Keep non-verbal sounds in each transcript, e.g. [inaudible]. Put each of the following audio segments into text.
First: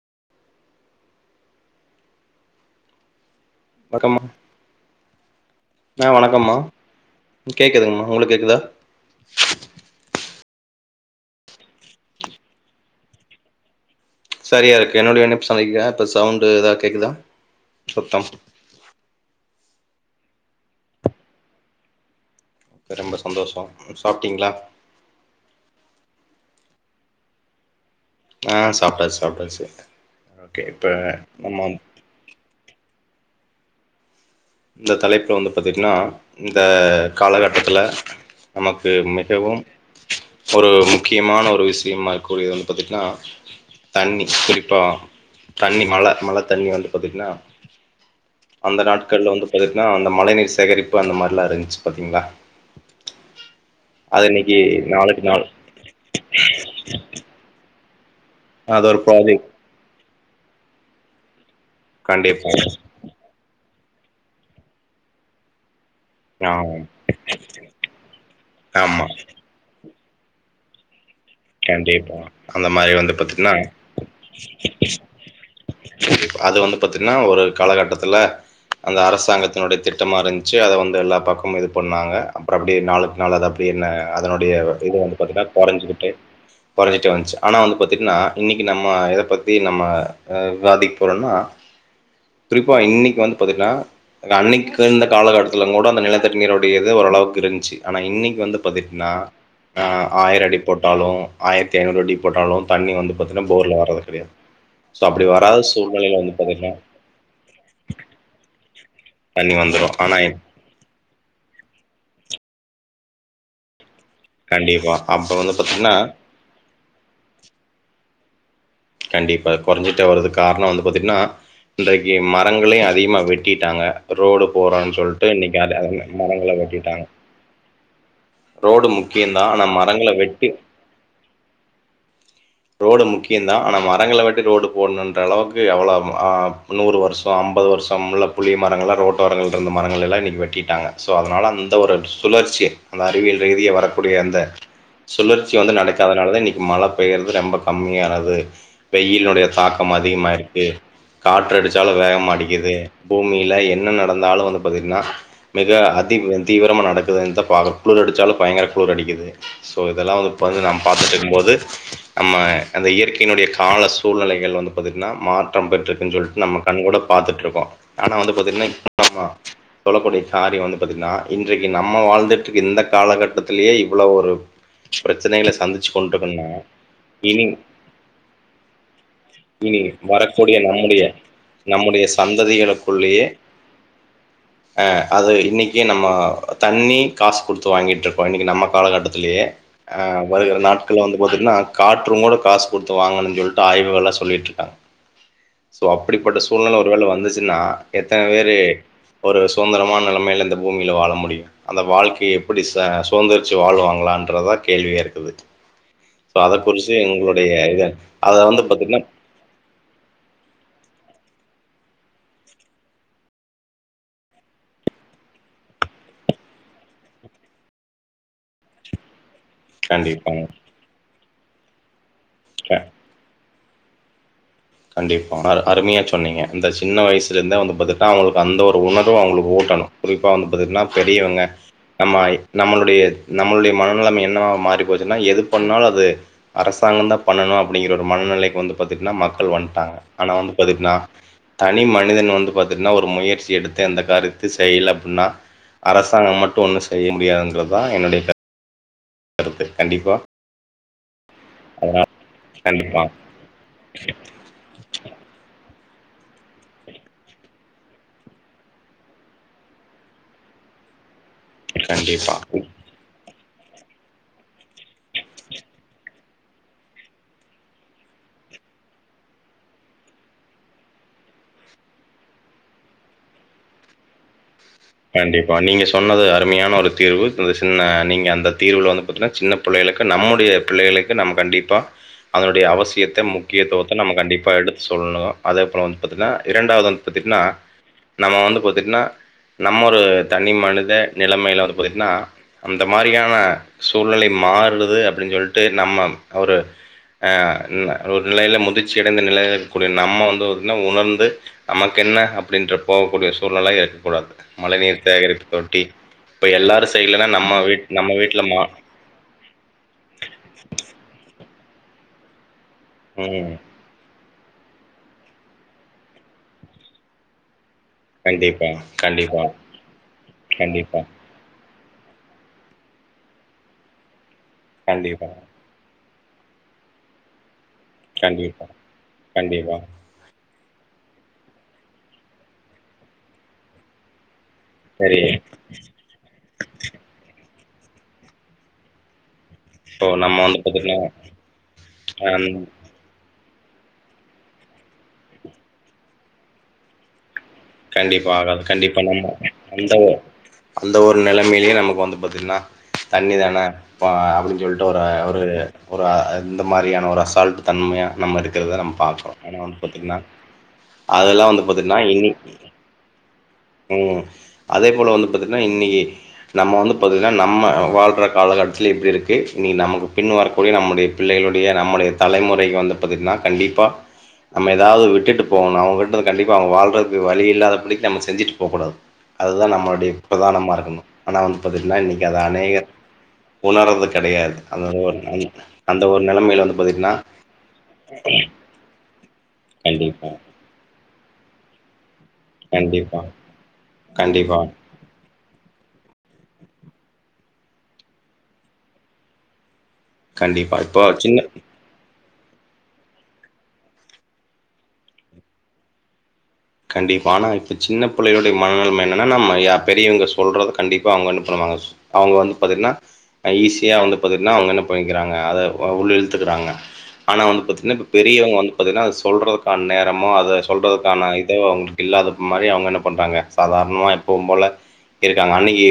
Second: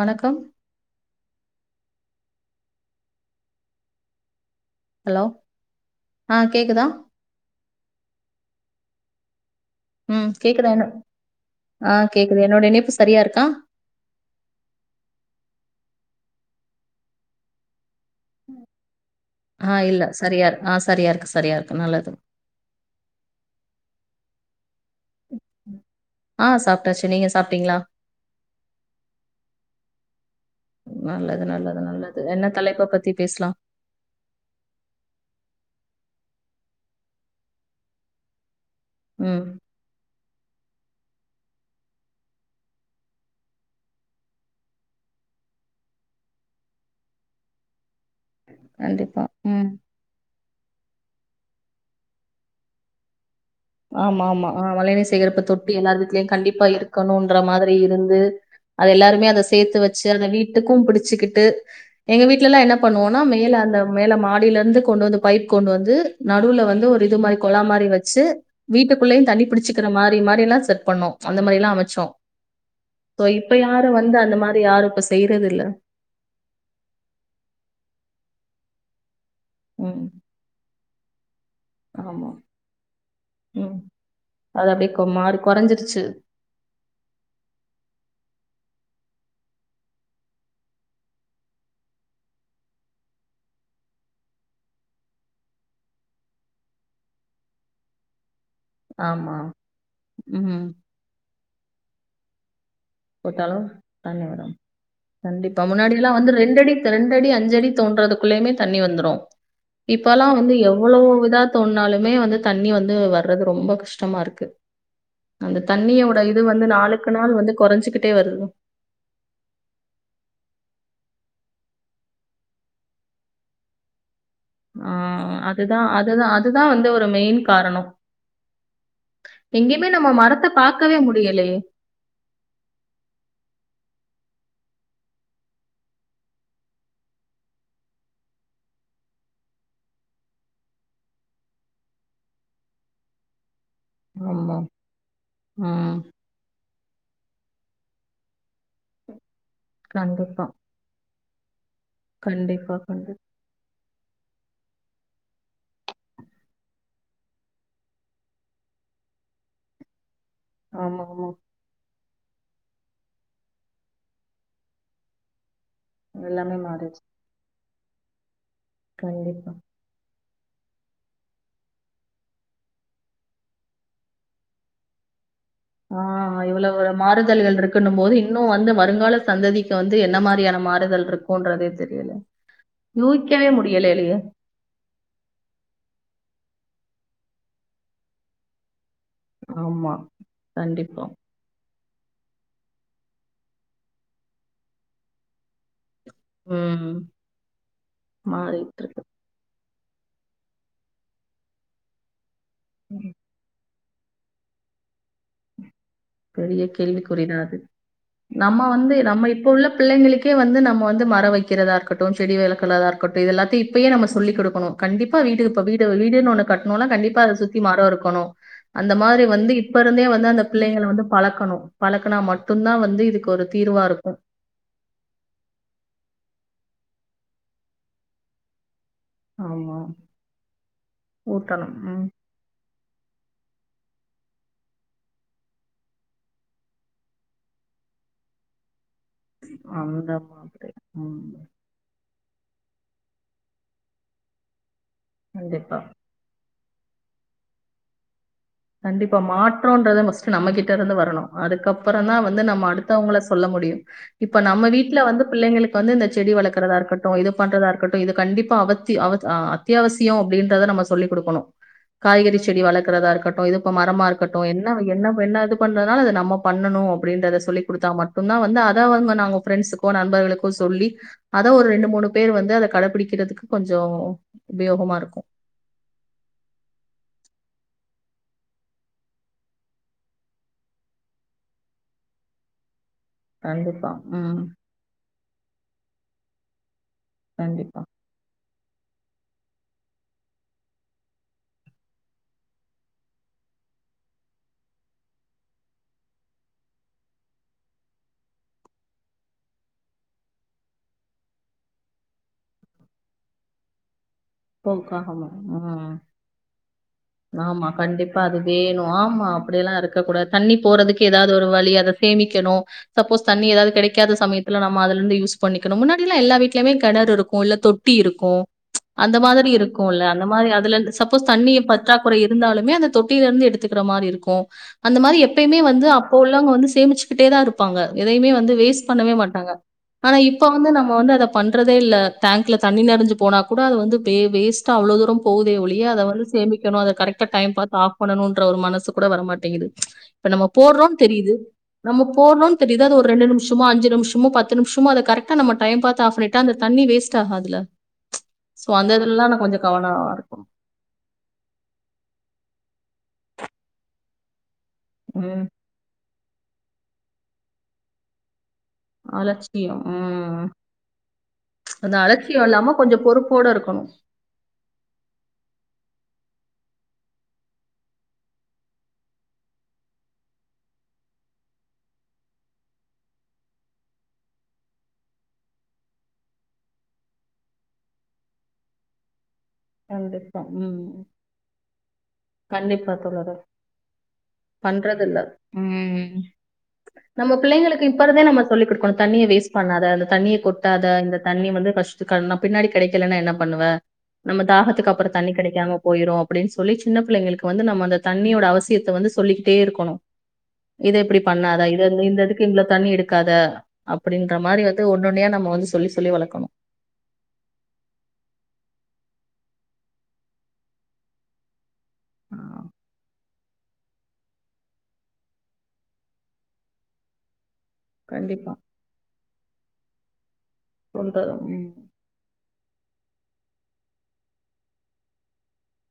வணக்கம் வணக்கம்மா ஹலோ ஆ வணக்கம்மா கேக்குதுங்கம்மா உங்களுக்கு கேக்குதா [inaudible] ம் கேக்குதா என்ன ஆ கேக்குது என்னோட இணைப்பு சரியா இருக்கா சரியா இருக்கு என்னுடைய இணைப்பு சரியாருக்கா இப்ப சவுண்டு எதா கேக்குதா சத்தம் ஆ இல்ல சரியா இருக் ஆ சரியா இருக்கு சரியா இருக்கு நல்லது அப்ப ரொம்ப சந்தோஷோ சாப்டீங்களா நா சாப்டாச்சு நீங்க சாப்டீங்களா ஆ சாப்டாச்சு சாப்டாச்சு ஓகே இப்ப நல்லது நம்மோ நல்லது நல்லது. என்ன தலைப்ப பத்தி பேசலாம்? இந்த தலைப்புல வந்து பாத்தீங்கன்னா இந்த காலகட்டத்துல நமக்கு ம் மிகவும் ஒரு முக்கியமான ஒரு விஷ்யமா இருக்கு ஒரு பாத்துட்டீகன்னா தண்ணி குறிப்பா தண்ணி மழ மழ தண்ணி வந்து பாத்துட்டீங்கன்னா அந்த நாட் கண்டிப்பா. கல்லு வந்து ம் பாத்தீங்கன்னா அந்த மழை நீர் சேகரிப்பு பு அந்த மாரிலா இருந்துச்சு பாத்தீங்களா ஆமா அது ஆமா இன்னைக்கு அ மழை நீர் நாளுக்கு சேகரிப்பு நாள் தொட்டி எல்லாரு வீட்லயும் கண்டிப்பா இருக்கணுன்ற மாதிர் ரி இருந்து அது ஒரு எல்லாருமே அத ப்ராஜெக்ட் சேத்து வெச் அது அந்த வீட்டுக்கும் புடுச்சுக்கிட்டு எங்க வீட்ல கண்டிப்பா எல்லா என்ன பண்ணுவோன்னா மேல அந்த மேல மாடிலர்ந்து கொண்டு வந்து பைப் கொண்டு வந்து ஆ நடுல வந்து ஒரு இது மாரி கொழா மாரி வச்சு ஆமா வீட்டுக்குள்ளயு தண்ணி புடிச்சு க்கிற மாரி மாரியெலா செட் பண்ணோ கண்டிப்பா அந்த மாரி வந்து ஸோ இப்ப பாத்திட்னா யாரும் வந்து அந்த மாரி யாரும் இப்ப செய்றதில்ல. அது வந்து பாத்திட்னா ஒரு காலகட்டத்துல அந்த அர சாங்கத்தினுடைய ம். திட்டமா இருந்ச்சு அத வந் எல்லா பக்க ம்ம இது பண்ணாங்க ஆமா. அப்ற அப்டியே நாளுக்கு நாள் அது அப்டியே ம். என்ன அதனுடைய அது அப்படியே இது கொ வந்து மாறி பாத்திட்னா குறைஞ்சிருச்சு. கொறஞ்சுகிட்டே கொறஞ்சிட்டே வன்ச்சு ஆனா வந்து பத்திட்னா இன்னக்கி நம்ம எத பத்தி நம்ம விவாதிக் போறோன்னா குறிப்பா இன்னைக்கு வந்து பாத்திட்னா அன்னைக்கு இந்த காலகட்டத்துலங்கூட அந்த நிலத்தடி நீருடைய இது ஓரளவுக்கு இருன்ச்சு ஆனா இன்னக்கி வந்து பத்திட்னா ஆமா. அ ஆயிர அடி ம். போட்டாலு ஆயிரத்தி ஐநூறு அடி போட்டாலு தண்ணி வந்து பாத்தனா போட்டாலும் போர்ல வர்றது தண்ணி கெடயாது வரும். சோ அப்டி வராத சூழ்நிலைல வந்து பாத்திட்னா டி அஞ்சடி தோன்றதுக்குள்ளயுமே தண்ணி வந்துடு தண்ணி வந்துரு ஆனா இப்பல்லா வந்து எவ்வளோவுவிதா தோன்னாலுமே வந்து தண்ணி வந்து வர்றது ரொம்ப கஷ் டமா இருக்கு கண்டிப்பா அப்ப வந்து அந்த பாத்தீங்கன்னா தண்ணியோட இது வந்து நாளுக்கு நாள் வந்து கொறஞ்சு ட்டே வருது கண்டிப்பா அது கொறஞ்சிட்டே வரதுக் காரண வந்து பாத்திட்னா இன்றைக்கு மரங்களையு அதிகமா வெட்டிட்டாங்க ரோடு ஆ போர்றொன் சொல்ட்டு இன்னைக்கு அ அதுதான் அ அதுதான் மரங்கள அதுதான் வந்து வெட்டிட்டாங்க ஒரு மெயின் காரணம். ரோடு முக்கியந்தா ஆனா எங்கேயுமே நம்ம மரங்கள மரத்த வெட்டி பாக்கவே முடியலையே! ரோடு முக்கிய ஆனா மரங்கள வெட்டி ரோடு போட்ணுன்ற அளவுக்கு எவ்வளோ ஆ நூறு வருஷொ அம்பது வருஷொம்ல புளிய மரங்களா ரோட்டோரங்கள் இருந்து மரங்களெல்லா இன்னக்கி வெட்டிட்டாங்க ஸோ அதுனால அந்த ஒரு சுழற்சி அந்த அறிவியல் ரீதியா வர கூடிய அந்த ஆமா. சுழற்சி வந்து ம். நடக்காதனால தா இன்னை கி மழ பெயற்து ரொம்ப கம்மியான து வெயில்னுடைய தாக்கம் கண்டிப்பா. அதிகமாயிருக்கு காற்றுடுச்சாலு வேகமா அடிக்குது கண்டிப்பா, கண்டிப்பா. பூமியில என்ன நட ந்தாலு வந்து பாத்திட்னா மிக அதி தீவிரமா நடக்குது இந்தபாகு குளுர் அடுச்சாலு பயங்கர குளுர் அடிக்குது சோ இதெல்லா வந்து இப்பலந்து நம் ஆமா, ஆமா. பாத்துட்ருக்கும்போது நம்ம அந்த இயற் கையினுடைய கால சூழ்நெலைகள் வந்து பாத்திட்னா மாற் றம் பெற்றுக்குன் சொல்ட்டு எல்லாமே நம்ம கண் கூட மாறிடுச்சு. பாத்துட்ருக்கோ ஆனா வந்து பாத்திட்னா [inaudible] கண்டிப்பா. சொலக்கூடிய காரிய வந்து பாத்திட்னா இன்றைக்கு நம்ம வாழ்ந்துட்ருக்க இந்த காலகட்டத்துலயே இவ்ளோ ஒரு பிர ஆ இவ்வளவு இனி மாறுதல்கள் இருக்குனும் போது இன்னு வந்து வருங்கால சந்ததிக்கு இனி வந்து என்ன வரக்கூடிய மாரியான நம்முடைய மாறுதல் இருக்குன்றதே நம்முடைய தெரியல சந்ததிகளுக்குள்ளயே யூக்கவே முடியலையே அது இன்னைக்கே நம்ம தண்ணி காஸ் குடுத்து வாங்கிட்ருக்கோ இன்னைக்கி நம்ம காலகட்டத் த்திலயே ஆமா. ஆ வரு நாட்கள கண்டிப்பா. வந்து பாத்தீங்கன்னா ஆட் காற்றுங்கூட காஸ் குடுத்து வாங்குன் சொல்லிட்டு ஆய்வுகள சொல்லிட்ருக்காங் இப்போ அப்பிடிப்பட்ட சூழ்நில ம். ஒருவேள வந்துச்சுன்னா எத்தன வேரு மாறிட்டு இருக்கு. ஒரு சு சுதந்திரமான நிலமையில இந்த பூமியில வாழ முடியு அந்த வாழ்க்கையேப் எப்டி சா ம். சுந்தரிச்சு வாழுவாங் ங்களான்றதா கேள்வியா இருக்குது சோ அத பெரிய குறிச்சு கேள்விக்குறி எங்களோ தான் அது. [unintelligible] அத வந்து பாத்தீங்கன்னா பிள்ளைங்களுகே வந்து நம்ம வந்து மர வெக்கிறதா இருக்கட்டு செடி வளக்குறதா இருக்கட்டு இதெல்லாத்தையு இப்பயே நம்ம சொல்லி் குடுக்கணு கண்டிப்பா வீட்டுக் இப்ப வீடு வீடுன்ன ஒண்ணு கட்டணுன்னா கண்டிப்பா அத சுத்தி மரோ இருக்கணு அந்த மாரி வந்து இப்ப இருந்தே வந்து கண்டிப்பாங்க அந்த பிள்ளைங்க வந்து பழக்கணு பழக் க்கனா மட்டு கண்டிப் தா வந்து இதுக்கு ஒரு தீர்வா இருக்கு கண்டிப்பா அ அருமையா சொன்னீங்க அந்த சின்ன வயிசுல இருந்த வந்து பாத்துடா அவுங்குளுக்கு அந்த ஒரு அந்த உணர்வு அவுங்குளுக்கு ஆமா ஓட்டணு குறிப்பா வந்து பாத்துட்னா பெரியவங்க ஊட்டணும் உம் நம்மாயி நம்மளுடைய நம்மளுடைய மனநிலமை என்னவா மாறிச்சுனா எது பண்ணாலு அது அரசாங்கா தா பண்ணு அப்டிங்கர மனநிலைக்கு வந்து பாத்துட்னா க்கள் வண்ட்டாங்க அந்த ஆனா வந்து மாதிரி பாத்தீட்னா உம் தனி ம மனிதன் வந்து பாத்தீட்னா ஒரு முயற்சி எடுத்தே இந்த காரியத்தி செய்ல பின்னா கண்டிப்பா அரசாங்க மட் ட்டு ஒண்ணு செய்ய முடியாதுன்றதா என்னுடைய கரு கண்டிப்பா மாற்றோன்றத மஸ்ட் நம்மகிட்ட இருந்து வரணு அதனால அதுக்கப்புறந்தா வந்து நம்ம கண்டிப்பா அடுத்தவங்கள சொல்ல முடியு இப்ப நம்ம வீட்டுல வந்து பிள்ளைங்களுக் இப்ப வந்து இந்த செடி வளக் க்கரதா இருக்கட்டு இது பண்றதாரு க்கட்டு இது கண்டிப்பா அவத்தி ஆ அத்தியாவசியோ அப்டின்றத நம்ம சொல்லிக் குடுக்குணு காய்கறி கண்டிப்பா. செடி வளர்க்கறதா இருக்கட் ட்டு இது இப்ப மரமா இருக்கட்டு என்னவு என்ன என்ன இது பண்ணதுனால அத நம்ம பண்ணணு அப்டின்றத சொல்லி கொடுத்தா மட்டும்தா வந்து அத அவுங்க நாங் ப்ரெண்ட்ஸ்சுகோ நண்பர்களுக்கோ சொல்லி அதா ஒரு ரெண்டு மூணு பேர் வந்து அத கடபிடிக்கிறதுக்கு கொஞ்சோ கண்டிப்பா நீங்க சொன்னது அருமையான ஒரு தீர்வு சின்ன நீங்க அந்த தீர்வு வந்து பாத்தீங்கனா சின்ன பிள்ளைகளுக்கு நம்முடைய பிள்ளைகளுக்கு நம் கண்டிப்பா அதனுடைய அவசியத் த்த கண்டிப்பா. முக்கியத்துவத்த நம்ம ம். கண்டிப்பா எடுத்து சொல்ணு அதை போல வந்து பாத்தீன்னா இரண்டாவத த்தின்னா கண்டிப்பா. நம்ம வந்து பத் தின்னா நம்ம ஒரு தனி மனித நிலைமையில் வந்து போய்ட்ன்னா அந்த மாதிரியான சூழ்நிலை மாறுது அப்டின்னு சொல்லிட்டு நம்ம ஒரு ஒரு நெலைல முதிர்ச்சிடைந்த நெலைல இருக்கக்கூடிய நம்ம வந்து என்ன உணர்ந்து நமக்கென்ன அப்டின்ற போகக்கூடிய சூழ்நெல இருக்கக்கூடாது போக்க மழைநீர் சேகரிப்பு தொட்டி ம் இப்ப எல்லாரு செய்யலன்னா நம்ம ஆமா வீட் நம்ம கண்டிப்பா அது வீட்ல மா வேணு ஆமா அப்டியெல்லா இருக்க கூடாது தண்ணி போறதுக்கு ஏதாவது ஒரு வழியா அத சேமிக்கணு சப்போஸ் தண்ணி ம் எதாது கிடைக்காத சமய இல்ல நம அதுல இருந்து யூஸ் பண்ணிக்கணு முன்னாடி எல்லா வீட்டுலயமே கெணறு இருக்கு இல்ல தொட் கண்டிப்பா அந்த கண்டிப்பா மாரி இருக்குல்ல அந்த மாரி அதுல கண்டிப்பா சப்போஸ் தண்ணி ணி பற்றாக்குறை இருந்தாலுமே அந்த தொட்டியிலிருந்து எடுத்துக்குற மாரி இருக்கு அந்த மாரி கண்டிப்பா எப்பயுமே வந்து அப் ப்ப உள்ளவங்க வந்து சேமிச்சுக்கிட்டே தா இரு ப்பாங்க எதையுமே வந்து கண்டிப்பா வேஸ்ட் பண்ணவே மாட்டாங்க கண்டிப்பா ஆனா இப்ப இப்ப வந்து நம்ம வந்து அத பண்றதே இல்ல டேங்க்ல தண்ணி நெரஞ்சு போனா கூட அது வந்து பே வேஸ்ட் டா அவ்ள தூர சரி போதே ஒழிய அத வந்து சேமிக்கணு அத கரெக்ட டைம் பாத் ஆஃப் பண்ணணுன்ற ஒரு மனசு கூட வரமாட் ட்டேங்குது இப்போ இப்ப நம்ம வந்து போட்றோ பாத்தீட்னா தெரியுது நம்ம போட்றோ அந் தெரியுது அது ஒரு ரெண்டு நிமிஷ சும்ம அஞ்ச நிமிஷமோ பத்து நிமிஷமோ கரெ்ட நம்ம டைம் பார்த்து ஆப் பண்ணிட்டா அந்தண்ணி வேஸ்ட ஆகாதுல கண்டிப்பா ஆகாது கண்டிப்பா நம்ம அந்த கவனமா இருக்கணும். அந்த ஒரு நெலமயிலயே நமக்கு வந்து பாத்தீங்கன்னா தண்ணி தானே ப அப்டின்னு சொல் ஒர ஒரு ம். ஒர இந்த மாரியான ஒரு அசால்ட் தன்மையா நம்ம இரு க்கரத நம்ம பாக்றோம் என்னா அலட்சியம். பாத்தீங்கன்னா ம். அதல்லா வந்து அந்த பாத்தீங்கன்னா இனி அலட்சியம் இல்லாம கொஞ்சம் பொறுப்போட இருக்கணும். ம் அதே போல வந்து பாத்தீங்கன்னா இன்னிக்கு நம்ம வந்து பாத்தீங்ன்னா நம்ம வாழ்ற காலகட்டத்ல இப்டி இருக்கு இன்னிக் நமக்கு பின் வரக்கூடிய நம்முடைய பிள்ளைகளுடைய நம்முடைய தலைமுறைக்கு வந்து பாத்தீங்ன்னா கண்டிப்பா நம்ம ஏதாவ விட்டுட்டு போகணு அவங்கிட்ட கண்டிப்பா அவங்க வாழ்றக்கு வழி இல்லாத படிக்கு நம்ம செஞ்சுட்டு போக்கூடாது அதுதா நம்மளுடைய கண்டிப்பா. ப்ரதானமா ம். இருக்கணு ஆனா வந்து பாத்தீங்ன்னா இன்னக்கு அத அநேக கண்டிப்பா தோழரே. உணர்து கெடையாது பண்றதில்ல. அந்த அந்த ம். ஒரு நெலமைல வந்து பாத்தீங்ன்னா நம்ம பிள்ளைங்களுக்கு இப்ப இருந்தே நம்ம சொல்லிக் குடுக்கணும். தண்ணிய வேஸ்ட் பண்ணாத, அந்த கண்டிப்பா தண்ணிய கொட்டாத, இந்த தண்ணி வந்து கஷ் கன் பின்னாடி கிடைக்கலன்னா கண்டிப்பா என்ன பண்ணுவ நம்ம கண்டிப்பா தாகத்துக்கு அப்ற தண்ணி கெடைக் காம போய்ரு அப்டின்னு சொல்லி சின்ன பிள்ளைங்களுக்கு வந்து நம்ம அந்த தண்ணியோட அவசியத்த வந்து சொல்லிக்கிட்டே இருக்கணு கண்டிப்பா இது இப்போ இப்டி சின்ன பண்ணாதா இது ந்து இந்த இது இவ்ள தண்ணி எடுக்காத அப்டீன்ற மாரி வந்து ஒன்னு ஒன்னய நம்ம வந்து சொல்லி சொல்லி வளக்கணு கண்டிப்பா ஆனா இப்ப சின்ன பிள்ளகளுடைய மனநெலம என்னன்னா நம்ம பெரியவங்க சொல்றத கண்டிப்பா அவுங்க ஒன்னு பண்ணுவாங்க அவுங்க ஆ வந்து பாத்தீங்னா ஈஸியா வந்து பாத்தீங்னா அவுங்க என்ன பண்ணிக்கிறாங்க அத உள்ள இழுத்துகுறாங்க ஆனா வந்து பாத்தீ என்ன இப்ப கண்டிப்பா. பெரியவங்க வந்து பாத்தீங்னா சொல்றதுகான நேரமோ அது சொல்றதுக்கான சொல்றது இது ம். அவுங்களுக்கு இல்லாத மாரி அவுங்க என்ன பண்றாங்க சாதாரணமா எப்பவு போல இருக்காங்க அன்னைக்கு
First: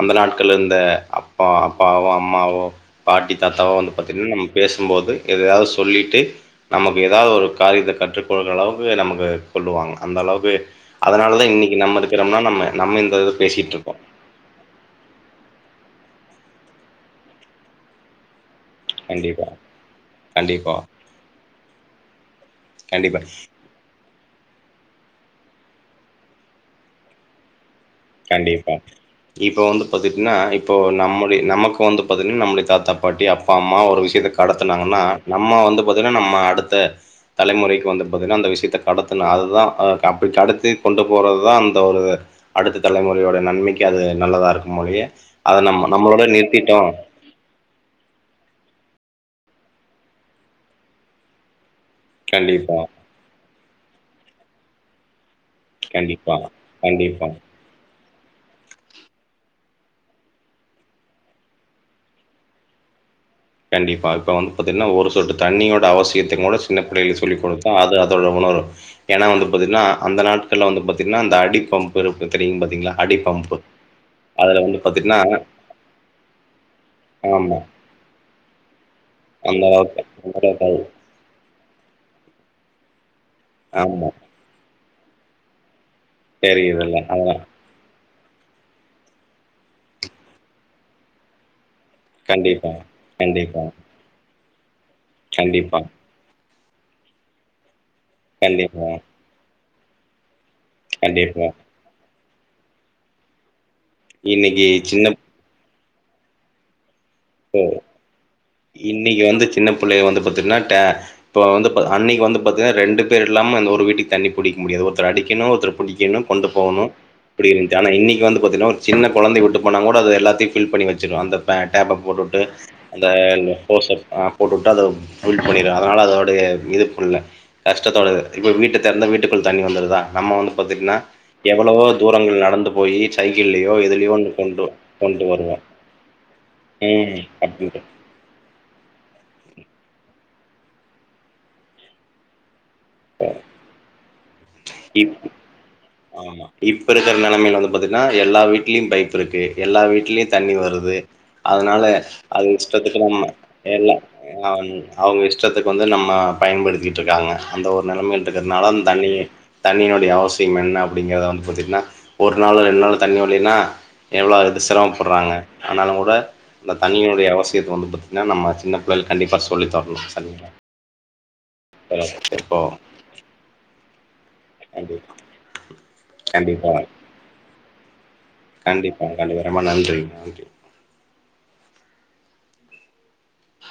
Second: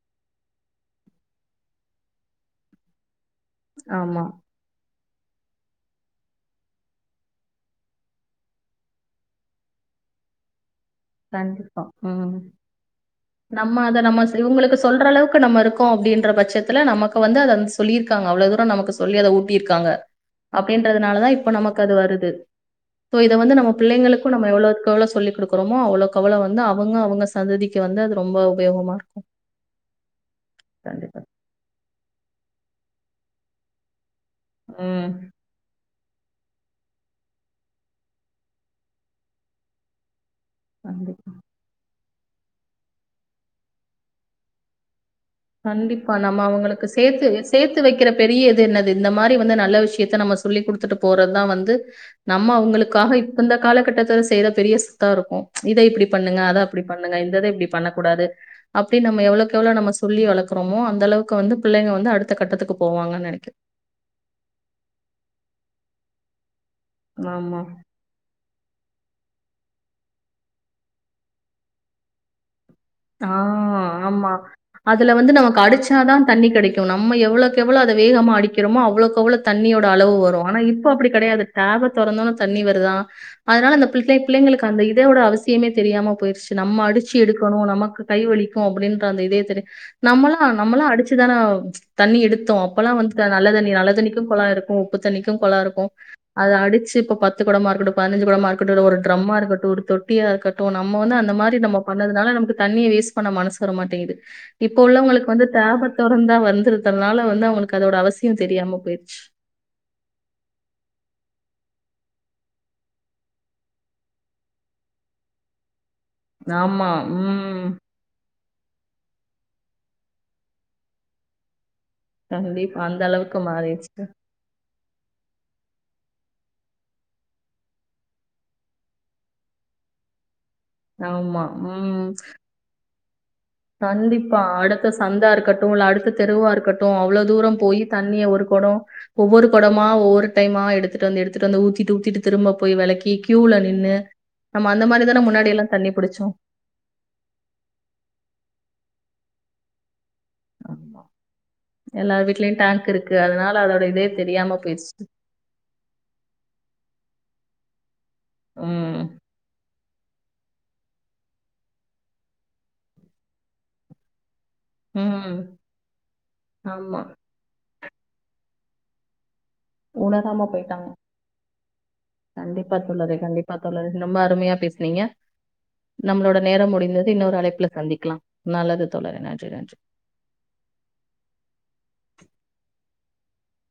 அந்த நாட்கள் இருந்த அப்பா அப்பாவோ அம்மாவோ பாட்டி தாத்தாவா வந்து ஆமா. பாத்தீங்னா நம்ம பேசும்போது எதயாவ்து சொல்லிட்டு நமக்கு எதா ஒரு காரியத்த கற்றுக்கொள்கிற அளவுக்கு நமக்கு சொல்லுவாங்க அந்த அளவு கண்டிப்பா உம் இந்த இது பேசிட்டு நம்ம அத இருக்கோம். நம்ம உங்களுக்கு சொல்ற அளவுக்கு நம்ம இருக்கோ அப்டினு பட்சத்ல நமக்கு வந்து அத வந்து சொல்லி இருக்காங்க அவ்ளவுக்கு நமக்கு சொல்லி அத கண்டிப்பா, ஊட்டி இருக்காங்க கண்டிப்பா, அப்டிறனால தா இப்ப நமக்கு அது வருது சோ கண்டிப்பா, இத வந்து நம்ம பிள்ளைளுக்கு நம்ம எவ்ளோக் எவ்ளோ சொல்லி கொடுக்க அவ்ளோக்கவ்ளோ வந்து அவுங்க அவுங்க சந்ததிக்கு வந்து அது ரொம்ப கண்டிப்பா உபயோகமா இருக்கும் இப்ப வந்து பாத்ட்டுனா இப்போ கண்டிப்பா நம்ம நமக்கு வந்து நம்முடய தாத்தா பாட்டி அப்பா அம்மா ஒரு விஷயத்த கடத்துனாங்னா ம் நம்ம வந்து பாத்தீங்னா நம்ம அடுத்த தலைமுறைக்கு வந்த பன்ன அந்த விஷயத்த கடத்தணு அதுதா கடத்தி கொண்டு கண்டிப்பா போறது தா அந்த ஒரு இத அடுத்தது தலமுறையோட நன்மைக்கு அது நல்லதா இருக்கு போலயே கண்டிப்பா நம்ம அவுங்களுக்கு சேத்து சேத்து வெக்ற பெரிய என்னது இந்த மாரி வந்து நல்ல விஷயத்த நம்ம சொல்லி குடுத்துட்டு போறதுதா வந்து நம்ம கண்டிப்பா. அவுங்களுக்காக இப்ப இந்த காலகட்டத்து செய்த பெரிய ரிஸ்க்கா இருக்கு இத இப்டி கண்டிப்பா பண்ணுங்க அத அப்டி பண்ணுங்க கண்டிப்பா இந்த இத இப்டி பண்ண கூடாது அப்டி நம்ம எவ்ளக் எவ்ள நம்ம சொல்லி வளக்குரமோ அந்தளவுக்கு வந்து பிள்ளைங்க வந்து அடுத்த கட்டத்துக்கு போவாங்க நினைக்கேன் கண்டிப்பா இப்ப வந்து பாத்தீங்னா ஒரு சொட்டு தண்ணியோட அவசியத்த கூட சின்ன பிள்ளைகளுக்கு சொல்லிக் ஆமா குடுத்தா அது அதோட உணரு ஏனா வந்து பாத்தீங்கனா அந்த நாட்கள்ல வந்து பாத்தீங்னா அந்த அடிபம்பு இருக்கு தெரியு ஆ ஆமா வந்து அதுல பாத்தீங்கன்னா வந்து நமக்கு அடுச்சாதா தண்ணி கிடைக்கு நம்ம ஆமா. எவ்ளக் எவ்ள அத வேகமா மாடிக்கிறமோ அவ்ளோக்கு அவ்ளோ அந்த தண்ணியோட அளவு வரு ஆனா அளவுக்கு இப்ப அப்டி கெடையாது டேப தொறந்தோன தண்ணி வருதா அதனால அந்த ஆமா. பிள்ளை பிள்ளைங்களுக்கு அந்த இது மழையோட அவசியமே தெரியாம போயிருச்சு நம்ம தெரியுதுல்ல. அடிச்சு அதெல்லாம் எடுக்கணு நம்ம நமக்கு கை வலிக்கு அப்டின்ற அந்த இதே தெரியு நம்மளா நம்மளா அடுச்சுதான தண்ணி எடுத்தோ கண்டிப்பா, அப்பல்லா வந்து நல்ல கண்டிப்பா, தண்ணி நல்ல தண்ணிக்கும் குழாய் இருக் உப்புத் தண்ணிக்கு கொழா கண்டிப்பா, இருக்கு அது அடுச்சு இப்ப பத்து கொடமா இருக்கட்டு பதனஞ்சு கொடமா இருக்கட்டு இல்ல கண்டிப்பா, ஒரு டிரம்மா இருக்கட்டு தொட்டிய கட் ட்டு நம்ம வந்து அந்த கண்டிப்பா. மாரி நம்மோ பண்ணறது அதனால நமக்கு தண்ணிய வேஸ்ட் பண்ண மனஸ் தர மாட்டேங்குது இன்னைக்கு இப்போ சின்ன உள்ளவங்களுக்கு வந்து டேபத் தொரந்தா வந்துருது அதனால வந்து அவங்களுக்கு அதோட அவசியோ தெர் இன்னிக்கு வந்து சின்ன புள்ளைக வந்து பாத்தீங்கன்னா டே இப்ப வந்து அன்னிக்கு வந்து பாத்தீங்கன்னா ரெண்டு பேர் இல்லாம ஒரு வீட்டுக்கு தண்ணி புடிக்கு முடியாது ஒருத்தரு அடிக்கனு ஒருத்தருப் புடிக்கணு கொண்டு போகணு ஆமா இப்டின் ம் இருந்தது ஆனா இன்னிக்கு வந்து போதின்னா ஒரு சின்ன கொழந்தை உட்டு போனாங் கூட அது எல்லாத்தையு ஃபில் பண்ணி வெச்சுரு அந்த பேட் [unintelligible] டேப்ப போட்டுட்டு கண்டிப்பா அந்த அளவுக்கு ஓஸ்ஸ மாறிடுச்சு போட்டுட்டா அத பண்ண அதனால அதோட இது கஷ்டத்தோட இப்ப வீட்ட தெரந்தா வீட்டுக்குள் தண்ணி வந்துருதா நம்ம வந்து பாத்தீங்கன்னா ஆமா எவ்வளவோ ம் தூரங்கள் நடந்து போயி கண்டிப்பா அடுத்த சந்தா வருவோ இருக்கட்டு இல்ல அடுத்த தெருவா இருக்கட்டு ம் அவ்வளோ தூரம் அப்டின்ட்டு போய் தண்ணிய ஒரு கொடோ ஒவ்வொரு கொடமா ஒவ்வொரு டைமா எடுத்துட்டு வந்து எடுத்துட்டு வந்து ஊத்திட்டு ஊத்திட்டு திரும்பப் போய் வெளக்கி கியூல நின்னு நம்ம அந்த இப் மாரிதான முன்னாடி எல்லா தண்ணி புடிச்சோம் ஆமா இப்ப இருக்குற நெலமையில வந்து பாத்துட்டீன்னா எல்லா வீட்லயும் பைப் இருக்கு எல்லா வீட்லயு தண்ணி வருது ஆமா அதனால எல்லார் அது வீட்லயும் டேங்க் இஷ்டத்துக்கு இருக்கு நம்ம அதனால அதோட இல்ல இதே தெரியாம அவங் போயிருச்சு அவங்க இஷ்டத்துக்கு வந்து நம்ம பயன்படுத்திட்ருக்காங்க அந்த ஒரு நிலமையில் த்துறங்கனால அந் ம் தண்ணிய தண்ணியோடைய அவசிய என்ன அப்டிங்கற வந்து பாத்தீட்னா ஒரு நாளோ ரெண்டு நாளோ தண்ணிவரலீனா எவ்ளோ சிரமப்படுறாங்க ம் ஆனாலு கூட அந்த ஆமா தண்ணின் உடைய அவசியத் வந்து பாத்தீங்கன்னா நம்ம சின்ன பிள்ளையிள் கண்டிப்பா சொல் சொல்லி தர்ணு உணராம [unintelligible] போயிட்டாங்க கண்டிப்பா தோழரே கண்டிப்பா தோழரே ரொம்ப அருமையா பேஸ்னீங்க கண்டிப்பா நம்மளோட நேரோ கண்டிப்பா முடிந்தது இன்னொரு அழைப்புல சந்திக்குலா நல்லது கண்டிப்பா தோழரே கண்டிப்பா நன்றி ரொம்ப நன்றி நன்றி ஆ